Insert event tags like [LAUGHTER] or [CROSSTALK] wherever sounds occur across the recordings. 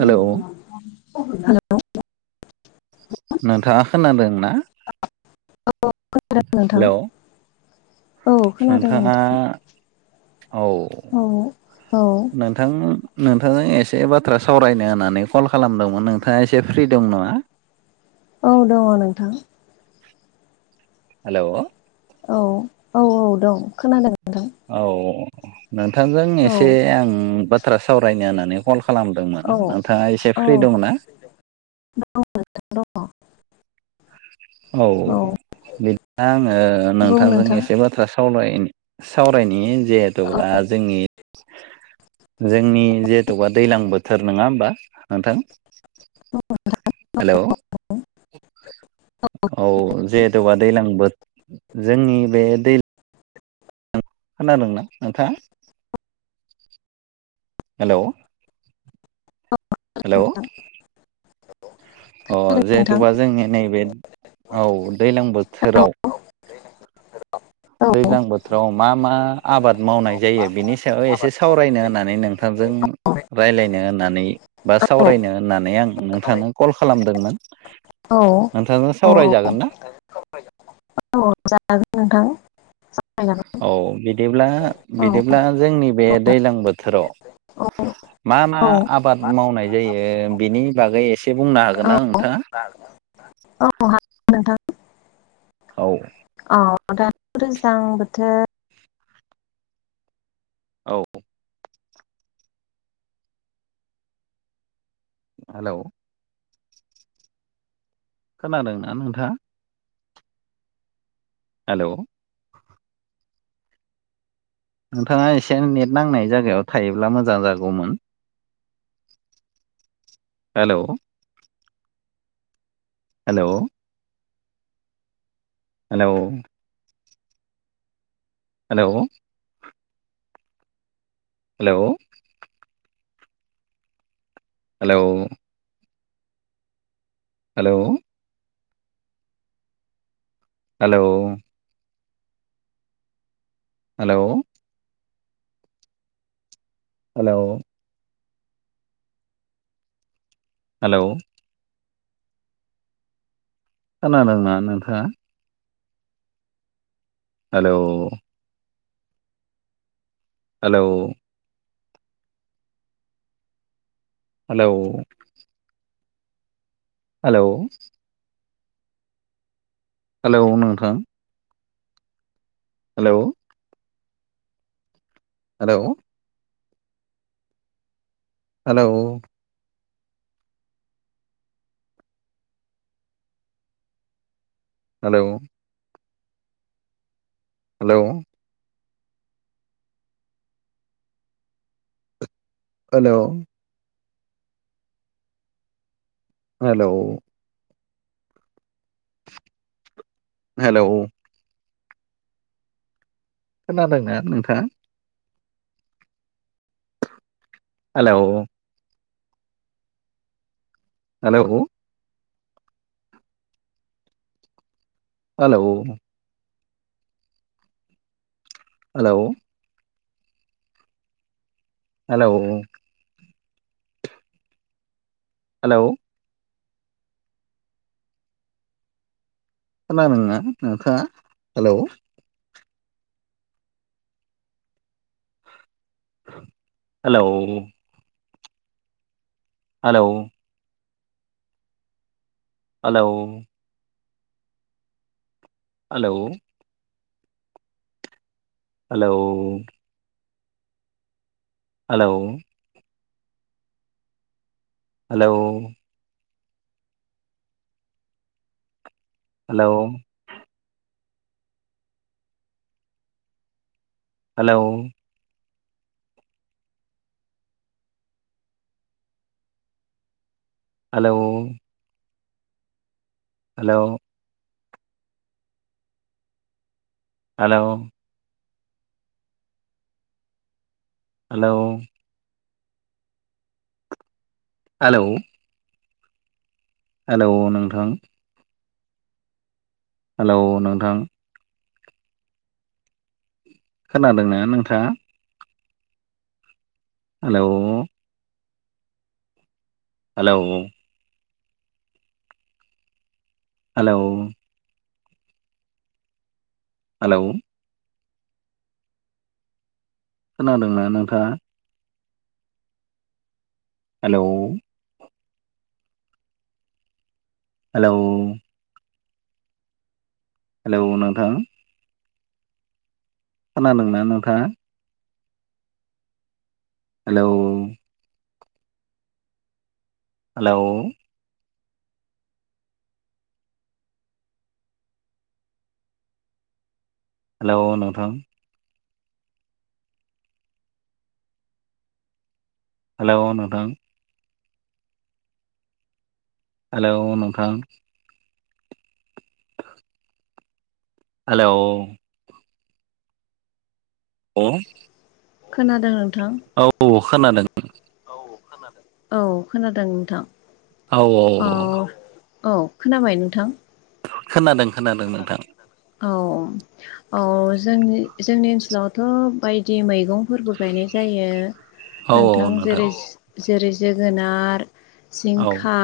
Hello नोंथाङा खोनादों ना? औ खोनादों नोंथां। हेलौ नोंथाङा औ औ औ न नोंथां नोंथांजों एसे बाथ्रा सावरायनो होननानै कल खालामदोंमोन नोंथाङा एसे फ्रि दं नङा। औ दङ नोंथां। हेल'। औ औ औ दं खोनादों। नोंथां औ नोंथांजों औ एसे आं बा थ्रा सावरायनो होननानै कल खालामदोंमोन औ नोंथाङा एसे औ फ्रि दंना? [UNINTELLIGIBLE] औ बिदि आङो बुं नोंथांजों नोंथां एसे बाथ्रा साव सावराय सावरायनि औ जिहेथब्ला जोंनि जोंनि जिहेथ'बा दैल्लां बोथोर नङा होमबा नोंथां? हेलौ [UNINTELLIGIBLE] औ जिहेथबा दैज्लां बो जोंनि बे दैलां खोनादोंना नोंथाङा? हेल। ' हेल'। नोंथां अ खोनादों नोंथां जिहेथुबा जोंनि नैबे औ दैज्लां औ बोथोराव। औ औ दैज्लां बोथोराव मा मा आबाद मावनाय जायो बिनि सायाव एसे सावरायनो होननानै नोंथां नोंथजों राय्लायनो होननानै बा सावरायनो होननानै आं नोंथांनो कल खालामदोंमोन नोंथांजों सावरायजागोन ना? जागोन नोंथां। जागोन औ बिदिब्ला औ बिदिब्ला जोंनि बे दैज्लां बोथोराव। मा मा औ आबाद मावनाय जायो बेनि बागै एसे बुंनो हागोन हागोन ना नोंथाङा? [UNINTELLIGIBLE] औ। औ दान दैज्लां बोथोर। औ। हेलौ। खोनादोंना नोंथाङा? हेलौ। नोंथाङा एसे नेट नांनाय जायगायाव थायोब्ला मोजां जागौमोन। Hello. Hello hello hello. Hello. Hello. Hello. Hello. Hello. Hello. Hello. खोना दोंना नोंथाङा? Hello. Hello. Hello. Hello. Hello नोंथां। Hello. Hello. Hello. Hello. Hello. Hello. Hello. Hello खोनादोंना नोंथां? हेल' हेल' हेल' हेल' हेल' हेल'? खोनादोंना नोंथाङा hello? Hello hello. Hello. Hello. Hello. Hello. Hello. Hello. Hello. Hello. Hello hello? Hello? Hello hello नोंथां? Hello नोंथां? खोनादोंना नोंथांङा? Hello? Hello hello? Hello? खोनांदोंना नोंथांङा? हेलौ? हेलौ? हेलौ नोंथां? खोनादोंना नोंथांङा? हेलौ? हेलौ? हेल नोंथां? हेल' नोंथां? हेलौ नोंथां? हेलौ' लौ खोनादों नोंथां। औ औ खोनादों। औ खोनादों औ खोनादों नोंथां औ औ औ खोनाबाय नोंथां? खोनादों खोनादों नोंथां। औ औ जोंनि जोंनि ओनसोलावथ बायदि मैगंफोरबो गायनाय जायो। औ औ नोंथां जेरै जेरै जोगोनार औ जिंखा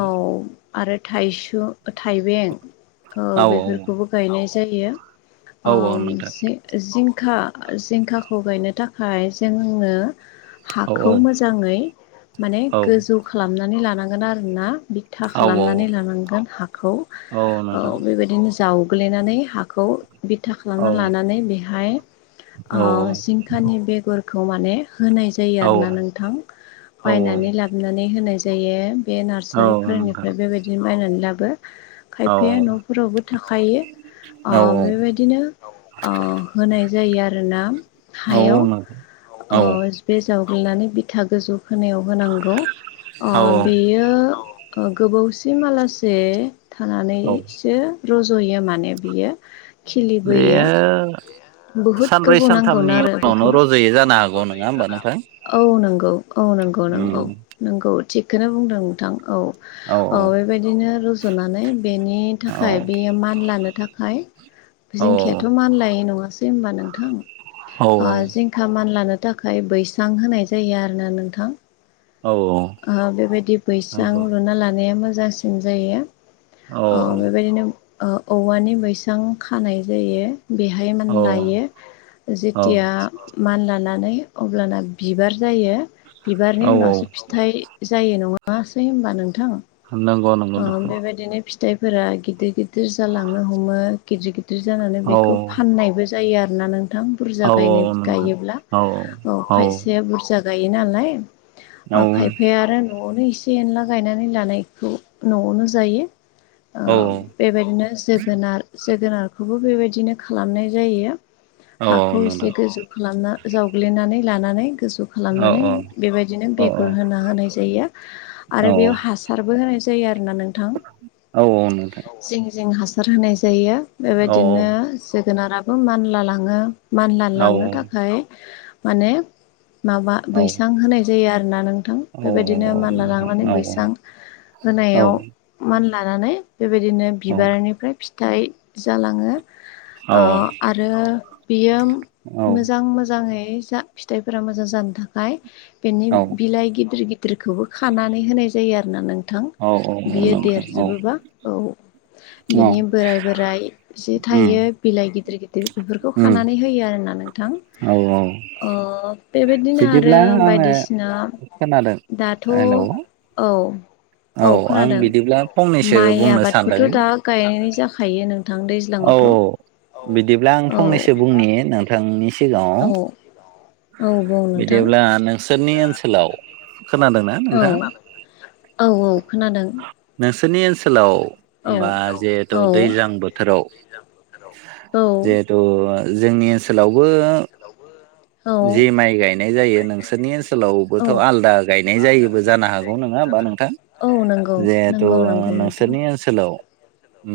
औ आरो थाइसु थाइबें औ बेफोरखौबो गायनाय जायो औ सै जिंखा जिंखाखौ गायनो थाखाय जोंनो औ औ हाखौ मोजांङै माने औ गोजौ खालामनानै लानांगोन आरोना बिथा औ औ खालामनानै लानांगोन हाखौ औ नोंथां बेबायदिनो जावगलायनानै हाखौ बिथा औ खालामना लानानै बेहायं खानि बेगरखौ माने होनाय जायो आरोना औ नोंथां औ नोंथां औ बायनानै ला हाबनानै होनाय जायो बे नारसारिफोरनिफ्राय बेबायदिनो बायनानै लाबो खायफाया नफोरावबो थाखायो औ औ बेबायदिनो होनाय जायो आरोना हायाव अ बे जावग्लिनानै बिथा गोजौ फोनायाव होनांगौ अ बियो गोबावसि मालासे औ थानानैसो रजयो माने बियो खिलिबोयो बेयो बहुद सानब्रै गोबाव नांगौमोन सानथामनि आरो उनावनो बेखौ रज'यो जानो हागौ नङा होमबा नोंथां औ नंगौ। औ नोंगौ नोंगौ उम नोनगौ थिगखौनो बुंदों नोंथां औ औ बे बेबायदिनो रजनानै बेनि औ थाखाय बेयो मान लानो थाखाय। औ जिंखिायाथ मानलायै नंङासै होमबा नोंथां औ जिंखा मान लानो थाखाय बैसां होनाय जायो आरो ना नोंथां औ बेबायदि बैसां लुना लानाया मोजांसिन जायो औ बेबायदिनो औवानि बैसां खानाय जायो बेहाय औ नायो औ औ जेथिया मान लानानै अब्लाना बिबार जायो औ बिबारनि उनावसो थाय जायो नङासै होनबा नोंथां? होननांग नों ओ बेबायदिनो फिथाइफोरा गिदिर-गिदिर जालांनो हमो गिदिर-गिदिर गिदिर जानानै औ बेखौ फाननायबो जायो आरोना नोंथां। औ बुरजा गायनो औ नोंथां गायोब्ला औ औ खायसेया बुरजा गायो नालाय। औ ओ खायफाया आरो न'आवनो एसे एनला गायनानै लानायखौ न'आवनो जायो। ओ औ। बेबायदिनो जोगोनार जोगोनारखौबो बेबायदिनो खालामनाय जायो। औ औ हाखौ एसे नोंथां गोजौ खालामना जावग्लिनानै लानानै गोजौ औ खालामनानै औ बेबायदिनो बेगर होना होनाय जायो औ आरो बेयाव हासारबो होनाय जायो आरोना नोंथां। औ नोंथां जिं-जिं हासार होनाय जायो। औ बेबायदिनो जोगोनाराबो मानला लाङो मानला लांनो थाखाय माने माबा औ बैसां होनाय जायो आरोना नोंथां औ औ औ बेबायदिनो मालला नोंथां लांनानै औ बैसां होनायाव मानलानानै बेबायदिनो बिबारनिफ्राय फिथाइ जालाङो। उम ओ आरो बियो मोजां-मोजाङै जा फिथाइफोरा मोजां जानो थाखाय बेनि बिलाइ गिदिर-गिद दिरखौबो खानानै होनाय जायो आरोना नोंथां बियो देरजोबोबा औ बिनि बोराइ बोराइ जि थायो बिलाइ गिदिर-गिदिर दिर बेफोरखौ खानानै होयो आरोना नोंथां। औ-औ। अ बेबायदिनो आरो आङो बायदिसिना खोनादों दाथ' हेलौ औ औ। औ आं खोनादों बिदिब्ला फंनैसो माइ बुंनो सानदों आबादखौथ' दा गायनाय जाखायो नोंथां दै औ-औ बिदिब्ला आं फंनैसो बुंनि नों नोंथांनि सिगाङाव औ औ बुं नोंथां बिदिब्ला नों सोरनि ओनसोलाव खोनादोंना? औ। नोंथां औ-औ खोनादों। नोंसोरनि ओनसोलाव औ बा जिहेथु औ दैज्लां बोथोराव जिहेथु जोंनि ओनसोलावबो औ जि माइ गायनाय जायो नोंसोरनि ओनसोलावबोथ' आलादा गायनाय जायोबो जानो हाग गौ नङा होनबा नोंथां। जिहेथु नंगौ नोंसोरनि ओनसो सोलाव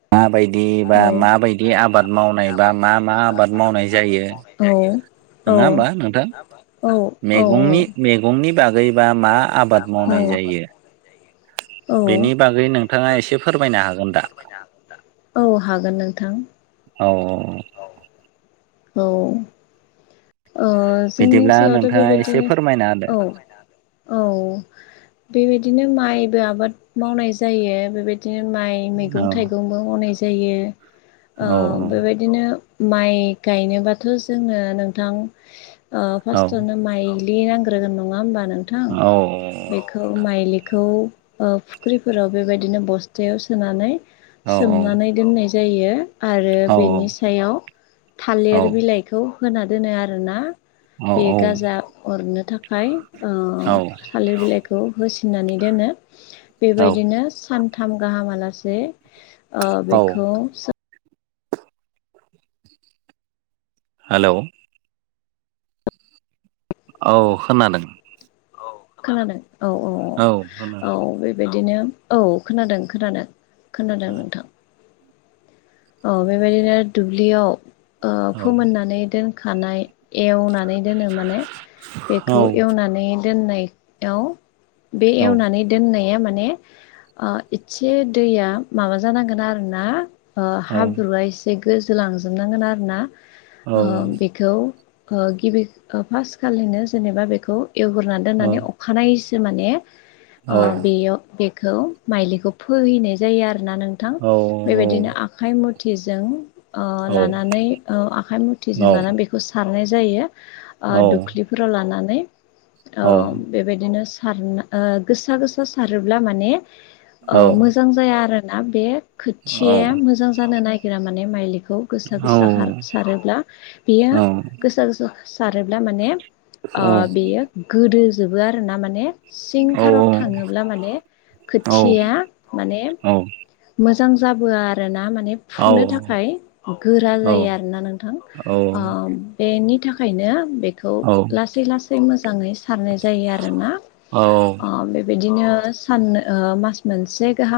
मा बाय दि‌ बा मा बायदि आबाद मावनाय बा मा मा आबाद मावनाय जायो। औ औ नोङा होमबा नोंथां। औ। औ औ मैगंनि-मैगंनि बागैबा मा आबाद मावनाय जायो औ बेनि बागै नोंथाङा एसे फोरमायनो हागोन दा? औ हागोन नोंथां। औ। औ। ओ जोंनि बिदिब्ला ओनसोलावथ' नोंथाङा एसे बेबायदिनो फोरमायना औ। औ बेबायदिनो माइबो आबाद मावनाय जायो बेबायदि दिनो माइ मैगं थाइगंबो मावनाय जायो। ओ होदो औ बेबायदिनो माइ गायनोबाथ' जोङो नोंथां ओ औ फासथावनो माइ लि नांग्रोगोन नङा होमबा नोंथां? औ बेखौ मायलिखौ ओ फुख्रिफोराव बेबायदिनो बस्थायाव सोनानै औ सोमनानै दोननाय जायो। आरो औ बेनि सायाव थालेर बिलाइ खौ होना दोनो आरोना। औ बे गाजा हरनो थाखाय ओ औ थालिर बिलाइखौ होसिननानै दोनो औ बेबायदिनो सान थाम गाहाम आलासे ओ औ बेखौ सो हालौ औ खोनादों। खोनादों औ औ औ औ बेबायदिनो औ खोनादों खोनादों खोनादों नोंथां। औ बेबायदिनो दुब्लियाव ओ औ फोमोननानै दोनखानाय एवनानै दोनो माने औ बेखौ एवनानै दोननायाव बे औ एवनानै दोननाया माने ओ एसे दैया माबा जानांगोन आरो ना। ओ औ हाब्रुआ एसे गोजोलांजोबनांगोन आरो ना। ओ बेखौ ओ गिबि ओ फास खालिनो जेनेबा बेखौ एवग्रोना दोननानै अख खानायैसो माने औ ओ बेयाव बे खौ माइलिखौ फोहैनाय जायो आरोना नोंथां। औ बेबायदिनो आखाय मुथिजों ओ लानानै ओ आखाइ मुथिजों लानानै बेखौ सारनाय जायो। ओ दुख्लि फोराव लानानै ओम बेबायदिनो सारना ओ गोसा गोसा सारोब्ला माने ओ औ मोजां जाया आरोना बे औ खोथिया मोजां जानो नागिरा माने माइलिखौ गोसा औ गोसा खार सारोब्ला बेयो औ गोसा गोसा सारोब्ला माने ओ बेयो गोदो जोबो आर ना माने औ सिंथाराव थाङोब्ला माने औ खोथिया माने मोजां जाबोआ आरो ना माने फुनो औ थाखाय गोरा जायो आरोना नोंथां। औ ओम बेनि थाखायनो बेख खौ लासै लासै मोजाङै सारनाय जायो आरोना। औ ओ बे बिदिनो सान ओ मास मोनसे गाहाम